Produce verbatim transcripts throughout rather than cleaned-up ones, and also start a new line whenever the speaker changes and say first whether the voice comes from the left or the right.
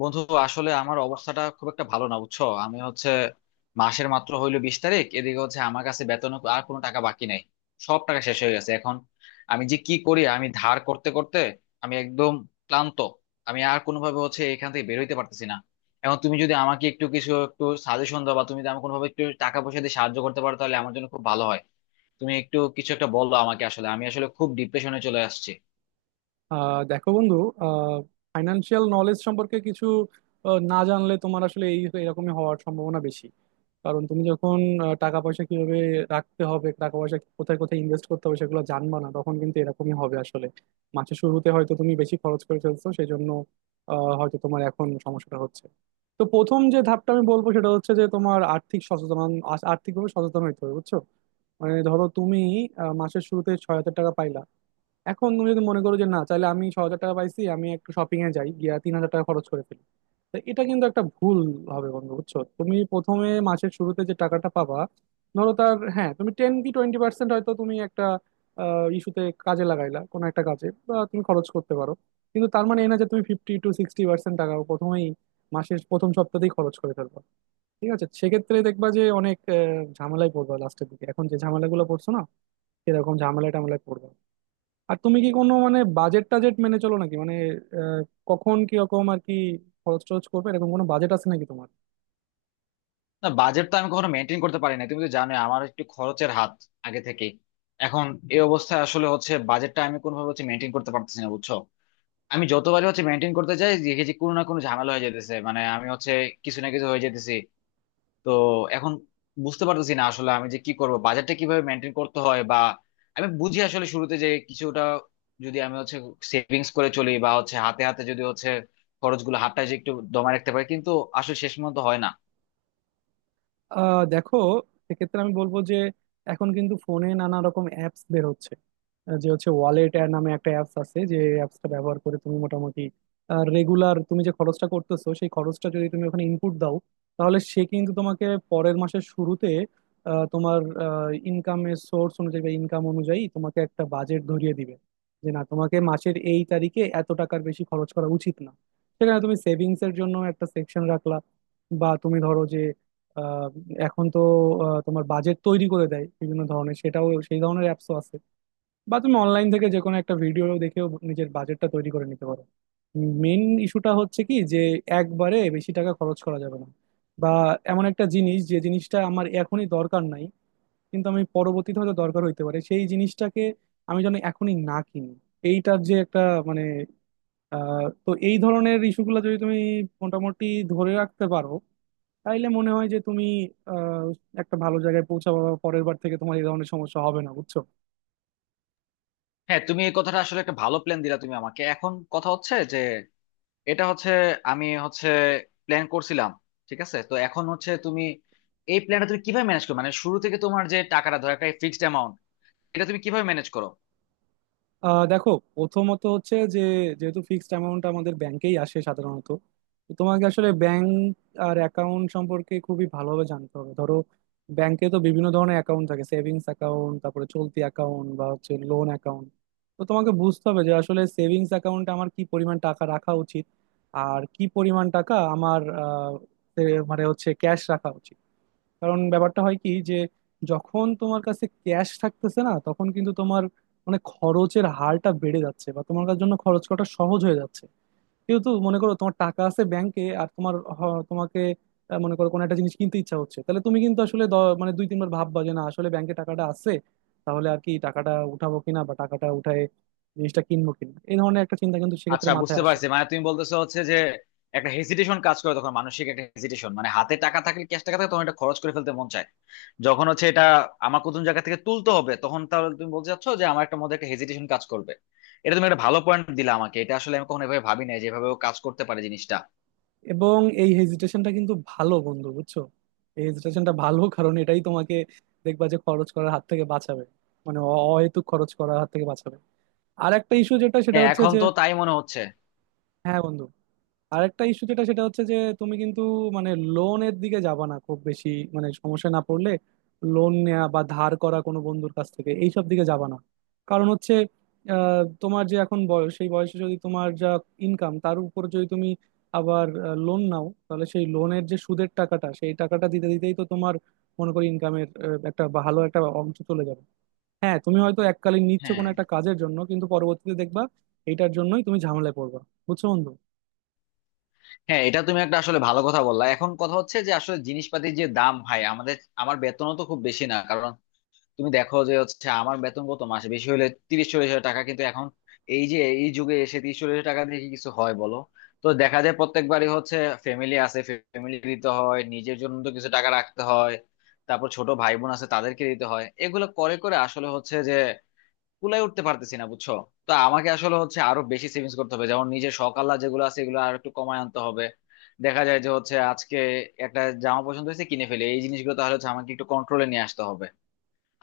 left: বন্ধু, আসলে আমার অবস্থাটা খুব একটা ভালো না, বুঝছো। আমি হচ্ছে মাসের মাত্র হইলো বিশ তারিখ, এদিকে হচ্ছে আমার কাছে বেতন আর কোনো টাকা বাকি নাই। সব টাকা শেষ হয়ে গেছে এখন। আমি যে কি করি, আমি ধার করতে করতে আমি একদম ক্লান্ত। আমি আর কোনোভাবে হচ্ছে এখান থেকে বের হইতে পারতেছি না। এখন তুমি যদি আমাকে একটু কিছু একটু সাজেশন দাও, বা তুমি যদি আমাকে কোনোভাবে একটু টাকা পয়সা দিয়ে সাহায্য করতে পারো, তাহলে আমার জন্য খুব ভালো হয়। তুমি একটু কিছু একটা বলো আমাকে, আসলে আমি আসলে খুব ডিপ্রেশনে চলে আসছি।
right: আহ দেখো বন্ধু, ফাইন্যান্সিয়াল নলেজ সম্পর্কে কিছু আহ, না জানলে তোমার আসলে এই এরকমই হওয়ার সম্ভাবনা বেশি। কারণ তুমি যখন আহ, টাকা পয়সা কিভাবে রাখতে হবে, টাকা পয়সা কোথায় কোথায় ইনভেস্ট করতে হবে সেগুলো জানবা না, তখন কিন্তু এরকমই হবে আসলে। মাসের শুরুতে হয়তো তুমি বেশি খরচ করে ফেলছো সেই জন্য আহ, হয়তো তোমার এখন সমস্যাটা হচ্ছে। তো প্রথম যে ধাপটা আমি বলবো সেটা হচ্ছে যে তোমার আর্থিক সচেতন, আর্থিকভাবে সচেতন হইতে হবে, বুঝছো? মানে ধরো তুমি আহ, মাসের শুরুতে ছয় হাজার টাকা পাইলা। এখন তুমি যদি মনে করো যে না, তাহলে আমি ছ হাজার টাকা পাইছি, আমি একটু শপিং এ যাই গিয়া তিন হাজার টাকা খরচ করে ফেলি, তো এটা কিন্তু একটা ভুল হবে বন্ধু, বুঝছো? তুমি প্রথমে মাসের শুরুতে যে টাকাটা পাবা, ধরো তার, হ্যাঁ, তুমি টেন কি টোয়েন্টি পার্সেন্ট হয়তো তুমি একটা ইস্যুতে কাজে লাগাইলা কোনো একটা কাজে, বা তুমি খরচ করতে পারো। কিন্তু তার মানে এই না যে তুমি ফিফটি টু সিক্সটি পার্সেন্ট টাকা প্রথমেই মাসের প্রথম সপ্তাহতেই খরচ করে ফেলবা। ঠিক আছে, সেক্ষেত্রে দেখবা যে অনেক আহ, ঝামেলায় পড়বা লাস্টের দিকে, এখন যে ঝামেলাগুলো পড়ছো না সেরকম ঝামেলা টামেলায় পড়বা। আর তুমি কি কোনো মানে বাজেট টাজেট মেনে চলো নাকি, মানে আহ, কখন কিরকম আর কি খরচ টরচ করবে এরকম কোনো বাজেট আছে নাকি তোমার?
left: না, বাজেট তো আমি কখনো মেনটেন করতে পারি না, তুমি তো জানোই আমার একটু খরচের হাত আগে থেকে। এখন এই অবস্থায় আসলে হচ্ছে বাজেটটা আমি কোনোভাবে হচ্ছে মেনটেন করতে পারতেছি না, বুঝছো। আমি যতবারই হচ্ছে মেনটেন করতে চাই, দেখি যে কোনো না কোনো ঝামেলা হয়ে যেতেছে, মানে আমি হচ্ছে কিছু না কিছু হয়ে যেতেছি। তো এখন বুঝতে পারতেছি না আসলে আমি যে কি করব, বাজেটটা কিভাবে মেনটেন করতে হয়, বা আমি বুঝি আসলে শুরুতে যে কিছুটা যদি আমি হচ্ছে সেভিংস করে চলি, বা হচ্ছে হাতে হাতে যদি হচ্ছে খরচগুলো হাতটা যে একটু দমায় রাখতে পারি, কিন্তু আসলে শেষ পর্যন্ত হয় না।
right: আহ দেখো, সেক্ষেত্রে আমি বলবো যে এখন কিন্তু ফোনে নানা রকম অ্যাপস বের হচ্ছে। যে হচ্ছে ওয়ালেট নামে একটা অ্যাপস আছে, যে অ্যাপসটা ব্যবহার করে তুমি মোটামুটি রেগুলার তুমি যে খরচটা করতেছো সেই খরচটা যদি তুমি ওখানে ইনপুট দাও, তাহলে সে কিন্তু তোমাকে পরের মাসের শুরুতে আহ, তোমার ইনকামের সোর্স অনুযায়ী বা ইনকাম অনুযায়ী তোমাকে একটা বাজেট ধরিয়ে দিবে যে না, তোমাকে মাসের এই তারিখে এত টাকার বেশি খরচ করা উচিত না। সেখানে তুমি সেভিংস এর জন্য একটা সেকশন রাখলা, বা তুমি ধরো যে আহ, এখন তো আহ, তোমার বাজেট তৈরি করে দেয় বিভিন্ন ধরনের, সেটাও সেই ধরনের অ্যাপসও আছে। বা তুমি অনলাইন থেকে যে কোনো একটা ভিডিও দেখেও নিজের বাজেটটা তৈরি করে নিতে পারো। মেন ইস্যুটা হচ্ছে কি যে একবারে বেশি টাকা খরচ করা যাবে না, বা এমন একটা জিনিস যে জিনিসটা আমার এখনই দরকার নাই, কিন্তু আমি পরবর্তীতে হয়তো দরকার হইতে পারে সেই জিনিসটাকে আমি যেন এখনই না কিনি, এইটার যে একটা মানে আহ তো এই ধরনের ইস্যুগুলো যদি তুমি মোটামুটি ধরে রাখতে পারো, তাইলে মনে হয় যে তুমি আহ একটা ভালো জায়গায় পৌঁছাবো, বা পরের বার থেকে তোমার এই ধরনের সমস্যা হবে না, বুঝছো?
left: হ্যাঁ, তুমি এই কথাটা আসলে একটা ভালো প্ল্যান দিলা তুমি আমাকে। এখন কথা হচ্ছে যে এটা হচ্ছে আমি হচ্ছে প্ল্যান করছিলাম। ঠিক আছে, তো এখন হচ্ছে তুমি এই প্ল্যানটা তুমি কিভাবে ম্যানেজ করো, মানে শুরু থেকে তোমার যে টাকাটা, ধরো একটা ফিক্সড অ্যামাউন্ট, এটা তুমি কিভাবে ম্যানেজ করো?
right: আহ দেখো, প্রথমত হচ্ছে যে যেহেতু ফিক্সড অ্যামাউন্ট আমাদের ব্যাংকেই আসে সাধারণত, তো তোমাকে আসলে ব্যাংক আর অ্যাকাউন্ট সম্পর্কে খুবই ভালোভাবে জানতে হবে। ধরো, ব্যাংকে তো বিভিন্ন ধরনের অ্যাকাউন্ট থাকে, সেভিংস অ্যাকাউন্ট, তারপরে চলতি অ্যাকাউন্ট, বা হচ্ছে লোন অ্যাকাউন্ট। তো তোমাকে বুঝতে হবে যে আসলে সেভিংস অ্যাকাউন্টে আমার কি পরিমাণ টাকা রাখা উচিত, আর কি পরিমাণ টাকা আমার আহ, এ- মানে হচ্ছে ক্যাশ রাখা উচিত। কারণ ব্যাপারটা হয় কি যে যখন তোমার কাছে ক্যাশ থাকতেছে না, তখন কিন্তু তোমার মানে খরচের হারটা বেড়ে যাচ্ছে, বা তোমার কাছে জন্য খরচ করাটা সহজ হয়ে যাচ্ছে। যেহেতু মনে করো তোমার টাকা আছে ব্যাংকে, আর তোমার হ- তোমাকে আহ, মনে করো কোনো একটা জিনিস কিনতে ইচ্ছা হচ্ছে, তাহলে তুমি কিন্তু আসলে দ- মানে দুই তিনবার ভাববা যে না আসলে ব্যাংকে টাকাটা আছে, তাহলে আর কি টাকাটা উঠাবো কিনা, বা টাকাটা উঠায় জিনিসটা কিনবো কিনা, এই ধরনের একটা চিন্তা কিন্তু সেক্ষেত্রে
left: আচ্ছা,
right: মাথায়
left: বুঝতে
right: আসে।
left: পারছি, মানে তুমি বলতেছো হচ্ছে যে একটা হেজিটেশন কাজ করে তখন, মানসিক একটা হেজিটেশন, মানে হাতে টাকা থাকলে, ক্যাশ টাকা থাকলে তখন এটা খরচ করে ফেলতে মন চায়। যখন হচ্ছে এটা আমার কোন জায়গা থেকে তুলতে হবে তখন, তাহলে তুমি বলতে চাচ্ছ যে আমার একটা মধ্যে একটা হেজিটেশন কাজ করবে। এটা তুমি একটা ভালো পয়েন্ট দিলা আমাকে, এটা আসলে আমি কখনো এভাবে ভাবি নাই যেভাবে ও কাজ করতে পারে জিনিসটা।
right: এবং এই হেজিটেশনটা কিন্তু ভালো বন্ধু, বুঝছো? এই হেজিটেশনটা ভালো, কারণ এটাই তোমাকে দেখবা যে খরচ করার হাত থেকে বাঁচাবে, মানে অ- অহেতুক খরচ করার হাত থেকে বাঁচাবে। আর একটা ইস্যু যেটা সেটা
left: হ্যাঁ,
right: হচ্ছে
left: এখন
right: যে
left: তো তাই মনে হচ্ছে।
right: হ্যাঁ বন্ধু, আরেকটা ইস্যু যেটা সেটা হচ্ছে যে তুমি কিন্তু মানে লোনের দিকে যাবা না খুব বেশি, মানে সমস্যা না পড়লে লোন নেওয়া বা ধার করা কোনো বন্ধুর কাছ থেকে এইসব দিকে যাবা না। কারণ হচ্ছে আহ, তোমার যে এখন বয়স, সেই বয়সে যদি তোমার যা ইনকাম, তার উপর যদি তুমি আবার লোন নাও, তাহলে সেই লোনের যে সুদের টাকাটা, সেই টাকাটা দিতে দিতেই তো তোমার মনে করি ইনকামের একটা ভালো একটা অংশ চলে যাবে। হ্যাঁ তুমি হয়তো এককালীন নিচ্ছ
left: হ্যাঁ
right: কোনো একটা কাজের জন্য, কিন্তু পরবর্তীতে দেখবা এইটার জন্যই তুমি ঝামেলায় পড়বা, বুঝছো বন্ধু?
left: হ্যাঁ এটা তুমি একটা আসলে ভালো কথা বললা। এখন কথা হচ্ছে যে আসলে জিনিসপাতির যে দাম ভাই আমাদের, আমার বেতনও তো খুব বেশি না, কারণ তুমি দেখো যে হচ্ছে আমার বেতন কত মাসে? বেশি হলে তিরিশ চল্লিশ হাজার টাকা। কিন্তু এখন এই যে এই যুগে এসে তিরিশ চল্লিশ হাজার টাকা দিয়ে কি কিছু হয় বলো? তো দেখা যায় প্রত্যেকবারই হচ্ছে ফ্যামিলি আছে, ফ্যামিলি দিতে হয়, নিজের জন্য তো কিছু টাকা রাখতে হয়, তারপর ছোট ভাই বোন আছে তাদেরকে দিতে হয়, এগুলো করে করে আসলে হচ্ছে যে কুলায় উঠতে পারতেছি না, বুঝছো। তো আমাকে আসলে হচ্ছে আরো বেশি সেভিংস করতে হবে, যেমন নিজের শখ আহ্লাদ যেগুলো আছে এগুলো আর একটু কমায় আনতে হবে। দেখা যায় যে হচ্ছে আজকে একটা জামা পছন্দ হয়েছে কিনে ফেলে, এই জিনিসগুলো তাহলে হচ্ছে আমাকে একটু কন্ট্রোলে নিয়ে আসতে হবে।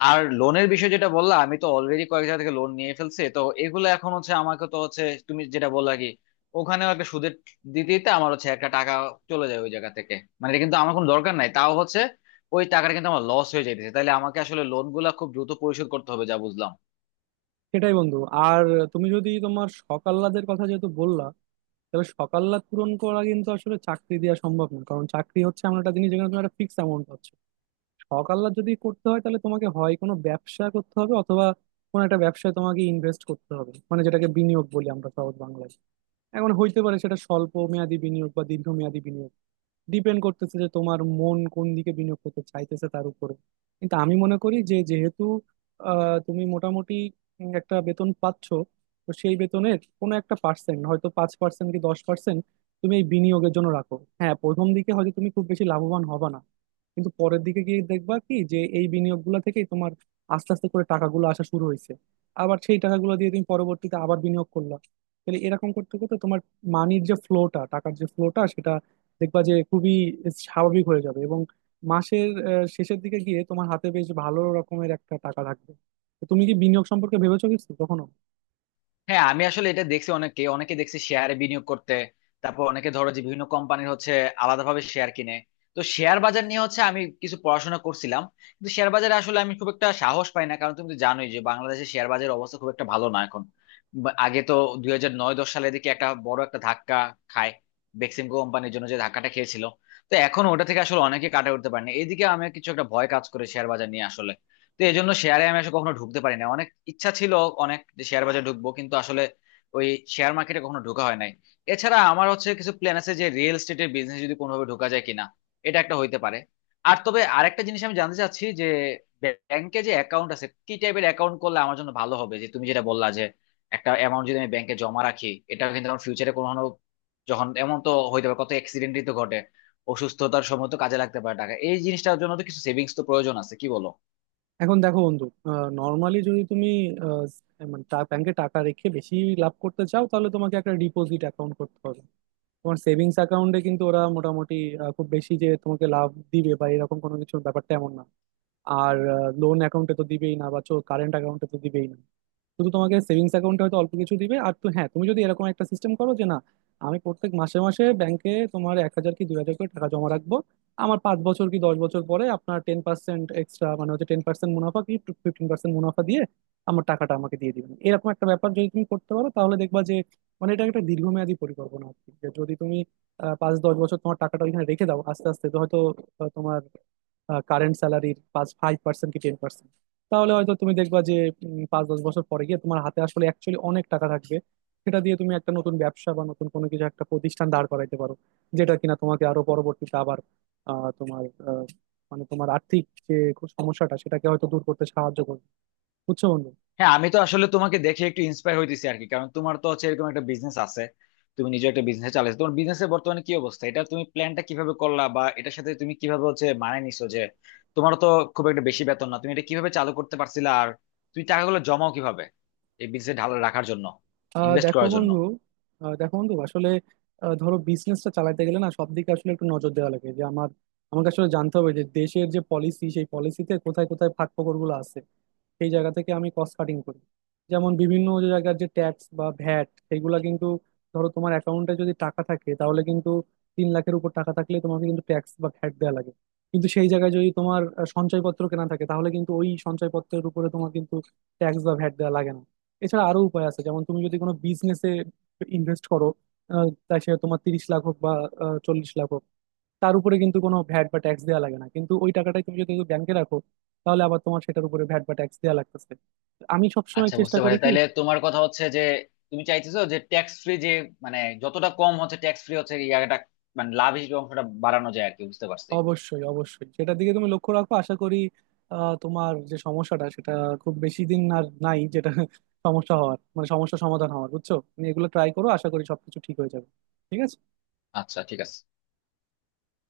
left: আর লোনের বিষয় যেটা বললা, আমি তো অলরেডি কয়েক জায়গা থেকে লোন নিয়ে ফেলছি, তো এগুলো এখন হচ্ছে আমাকে তো হচ্ছে তুমি যেটা বললা কি, ওখানেও একটা সুদের দিতে দিতে আমার হচ্ছে একটা টাকা চলে যায় ওই জায়গা থেকে। মানে এটা কিন্তু আমার কোনো দরকার নাই, তাও হচ্ছে ওই টাকাটা কিন্তু আমার লস হয়ে যাইতেছে। তাহলে আমাকে আসলে লোন গুলা খুব দ্রুত পরিশোধ করতে হবে, যা বুঝলাম।
right: সেটাই বন্ধু। আর তুমি যদি তোমার সকাল্লাদের কথা যেহেতু বললা, তাহলে সকাল্লাদ পূরণ করা কিন্তু আসলে চাকরি দেওয়া সম্ভব না, কারণ চাকরি হচ্ছে এমন একটা জিনিস যেখানে তোমার একটা ফিক্স অ্যামাউন্ট পাচ্ছ। সকাল্লাদ যদি করতে হয় তাহলে তোমাকে হয় কোনো ব্যবসা করতে হবে অথবা কোনো একটা ব্যবসায় তোমাকে ইনভেস্ট করতে হবে, মানে যেটাকে বিনিয়োগ বলি আমরা সহজ বাংলায়। এখন হইতে পারে সেটা স্বল্প মেয়াদি বিনিয়োগ বা দীর্ঘমেয়াদী বিনিয়োগ। ডিপেন্ড করতেছে যে তোমার মন কোন দিকে বিনিয়োগ করতে চাইতেছে তার উপরে। কিন্তু আমি মনে করি যে যেহেতু আহ, তুমি মোটামুটি উম, একটা বেতন পাচ্ছ, তো সেই বেতনের কোনো একটা পার্সেন্ট হয়তো পাঁচ পার্সেন্ট কি দশ পার্সেন্ট তুমি এই বিনিয়োগের জন্য রাখো। হ্যাঁ প্রথম দিকে হয়তো তুমি খুব বেশি লাভবান হবা না, কিন্তু পরের দিকে গিয়ে দেখবা কি যে এই বিনিয়োগগুলো থেকেই তোমার আস্তে আস্তে করে টাকাগুলো আসা শুরু হয়েছে। আবার সেই টাকাগুলো দিয়ে তুমি পরবর্তীতে আবার বিনিয়োগ করলা, তাহলে এরকম করতে করতে তোমার মানির যে ফ্লোটা, টাকার যে ফ্লোটা, সেটা দেখবা যে খুবই স্বাভাবিক হয়ে যাবে, এবং মাসের আহ, শেষের দিকে গিয়ে তোমার হাতে বেশ ভালো রকমের একটা টাকা থাকবে। তো তুমি কি বিনিয়োগ সম্পর্কে ভেবেছো কিছু কখনো?
left: হ্যাঁ, আমি আসলে এটা দেখছি অনেকে অনেকে দেখছি শেয়ারে বিনিয়োগ করতে, তারপর অনেকে ধরো যে বিভিন্ন কোম্পানির হচ্ছে আলাদাভাবে শেয়ার কিনে। তো শেয়ার বাজার নিয়ে হচ্ছে আমি কিছু পড়াশোনা করছিলাম, কিন্তু শেয়ার বাজারে আসলে আমি খুব একটা সাহস পাই না, কারণ তুমি তো জানোই যে বাংলাদেশের শেয়ার বাজারের অবস্থা খুব একটা ভালো না এখন। বা- আগে তো দুই হাজার নয় দশ সালের দিকে একটা বড় একটা ধাক্কা খায়, বেক্সিমকো কোম্পানির জন্য যে ধাক্কাটা খেয়েছিল। তো এখন ওটা থেকে আসলে অনেকে কাটা উঠতে পারেনি, এইদিকে আমি কিছু একটা ভয় কাজ করে শেয়ার বাজার নিয়ে আসলে। তো এই জন্য শেয়ারে আমি আসলে কখনো ঢুকতে পারি না, অনেক ইচ্ছা ছিল অনেক যে শেয়ার বাজারে ঢুকবো, কিন্তু আসলে ওই শেয়ার মার্কেটে কখনো ঢোকা হয় নাই। এছাড়া আমার হচ্ছে কিছু প্ল্যান আছে যে রিয়েল এস্টেটের বিজনেস যদি কোনোভাবে ঢোকা যায় কিনা, এটা একটা হইতে পারে। আর তবে আরেকটা জিনিস আমি জানতে চাচ্ছি যে ব্যাংকে যে অ্যাকাউন্ট আছে কি টাইপের অ্যাকাউন্ট করলে আমার জন্য ভালো হবে, যে তুমি যেটা বললা যে একটা অ্যামাউন্ট যদি আমি ব্যাংকে জমা রাখি এটা কিন্তু আমার ফিউচারে কোনো, যখন এমন তো হইতে পারে, কত অ্যাক্সিডেন্টই তো ঘটে, অসুস্থতার সময় তো কাজে লাগতে পারে টাকা, এই জিনিসটার জন্য তো কিছু সেভিংস তো প্রয়োজন আছে, কি বলো?
right: এখন দেখো বন্ধু, নর্মালি যদি তুমি আহ, মানে ব্যাংকে টাকা রেখে বেশি লাভ করতে চাও, তাহলে তোমাকে একটা ডিপোজিট অ্যাকাউন্ট করতে হবে। তোমার সেভিংস অ্যাকাউন্টে কিন্তু ওরা মোটামুটি আহ, খুব বেশি যে তোমাকে লাভ দিবে বা এরকম কোনো কিছুর ব্যাপারটা এমন না। আর লোন অ্যাকাউন্টে তো দিবেই না, বা কারেন্ট অ্যাকাউন্টে তো দিবেই না, শুধু তোমাকে সেভিংস অ্যাকাউন্টে হয়তো অল্প কিছু দিবে। আর তো হ্যাঁ তুমি যদি এরকম একটা সিস্টেম করো যে না, আমি প্রত্যেক মাসে মাসে ব্যাংকে তোমার এক হাজার কি দুই হাজার করে টাকা জমা রাখবো, আমার পাঁচ বছর কি দশ বছর পরে আপনার টেন পার্সেন্ট এক্সট্রা, মানে হচ্ছে টেন পার্সেন্ট মুনাফা কি ফিফটিন পার্সেন্ট মুনাফা দিয়ে আমার টাকাটা আমাকে দিয়ে দিবেন, এরকম একটা ব্যাপার যদি তুমি করতে পারো তাহলে দেখবা যে মানে এটা একটা দীর্ঘমেয়াদী পরিকল্পনা আর কি, যে যদি তুমি আহ, পাঁচ দশ বছর তোমার টাকাটা ওইখানে রেখে দাও, আস্তে আস্তে তো হয়তো আহ, তোমার কারেন্ট স্যালারির পাঁচ ফাইভ পার্সেন্ট কি টেন পার্সেন্ট, তাহলে হয়তো তুমি দেখবা যে উম, পাঁচ দশ বছর পরে গিয়ে তোমার হাতে আসলে অ্যাকচুয়ালি অনেক টাকা থাকবে। সেটা দিয়ে তুমি একটা নতুন ব্যবসা বা নতুন কোনো কিছু একটা প্রতিষ্ঠান দাঁড় করাইতে পারো, যেটা কিনা তোমাকে আরো পরবর্তীতে আবার আহ, তোমার আহ, মানে তোমার আর্থিক যে সমস্যাটা, সেটাকে হয়তো দূর করতে সাহায্য করবে, বুঝছো বন্ধু?
left: হ্যাঁ, আমি তো আসলে তোমাকে দেখে একটু ইন্সপায়ার হইতেছি আর কি, কারণ তোমার তো হচ্ছে এরকম একটা বিজনেস আছে, তুমি নিজে একটা বিজনেস চালাইছো। তোমার বিজনেসের বর্তমানে কি অবস্থা, এটা তুমি প্ল্যানটা কিভাবে করলা, বা এটার সাথে তুমি কিভাবে হচ্ছে মানায় নিছো, যে তোমার তো খুব একটা বেশি বেতন না, তুমি এটা কিভাবে চালু করতে পারছিলা? আর তুমি টাকাগুলো জমাও কিভাবে এই বিজনেসে ঢাল রাখার জন্য,
right: আহ
left: ইনভেস্ট
right: দেখো
left: করার জন্য?
right: বন্ধু আহ দেখো বন্ধু আসলে আহ ধরো বিজনেসটা চালাতে গেলে না, সব দিকে আসলে একটু নজর দেওয়া লাগে যে আমার, আমাকে আসলে জানতে হবে যে দেশের যে পলিসি, সেই পলিসিতে কোথায় কোথায় ফাঁক ফোকরগুলো আছে, সেই জায়গা থেকে আমি কস্ট কাটিং করি। যেমন বিভিন্ন যে জায়গার যে ট্যাক্স বা ভ্যাট, সেগুলা কিন্তু ধরো তোমার অ্যাকাউন্টে যদি টাকা থাকে, তাহলে কিন্তু তিন লাখের উপর টাকা থাকলে তোমাকে কিন্তু ট্যাক্স বা ভ্যাট দেওয়া লাগে। কিন্তু সেই জায়গায় যদি তোমার আহ, সঞ্চয়পত্র কেনা থাকে, তাহলে কিন্তু ওই সঞ্চয়পত্রের উপরে তোমার কিন্তু ট্যাক্স বা ভ্যাট দেওয়া লাগে না। এছাড়া আরো উপায় আছে, যেমন তুমি যদি কোনো বিজনেসে ইনভেস্ট করো, আহ, তাই সে তোমার তিরিশ লাখ হোক বা আহ, চল্লিশ লাখ হোক, তার উপরে কিন্তু কোনো ভ্যাট বা ট্যাক্স দেওয়া লাগে না। কিন্তু ওই টাকাটাই তুমি যদি ব্যাংকে রাখো, তাহলে আবার তোমার সেটার উপরে ভ্যাট বা ট্যাক্স দেওয়া লাগতেছে। আমি সবসময়
left: আচ্ছা,
right: চেষ্টা
left: বুঝতে
right: করি
left: পারছি,
right: কি
left: তাহলে তোমার কথা হচ্ছে যে তুমি চাইতেছো যে ট্যাক্স ফ্রি যে, মানে যতটা কম হচ্ছে ট্যাক্স ফ্রি হচ্ছে ইয়াটা, মানে লাভ হিসেবে অংশটা বাড়ানো যায় আর কি, বুঝতে পারছি।
right: অবশ্যই অবশ্যই সেটার দিকে তুমি লক্ষ্য রাখো, আশা করি আহ, তোমার যে সমস্যাটা, সেটা খুব বেশি দিন আর নাই, যেটা সমস্যা হওয়ার মানে সমস্যা সমাধান হওয়ার, বুঝছো? তুমি এগুলো ট্রাই করো, আশা করি সবকিছু ঠিক হয়ে যাবে। ঠিক আছে।
left: আচ্ছা, ঠিক আছে।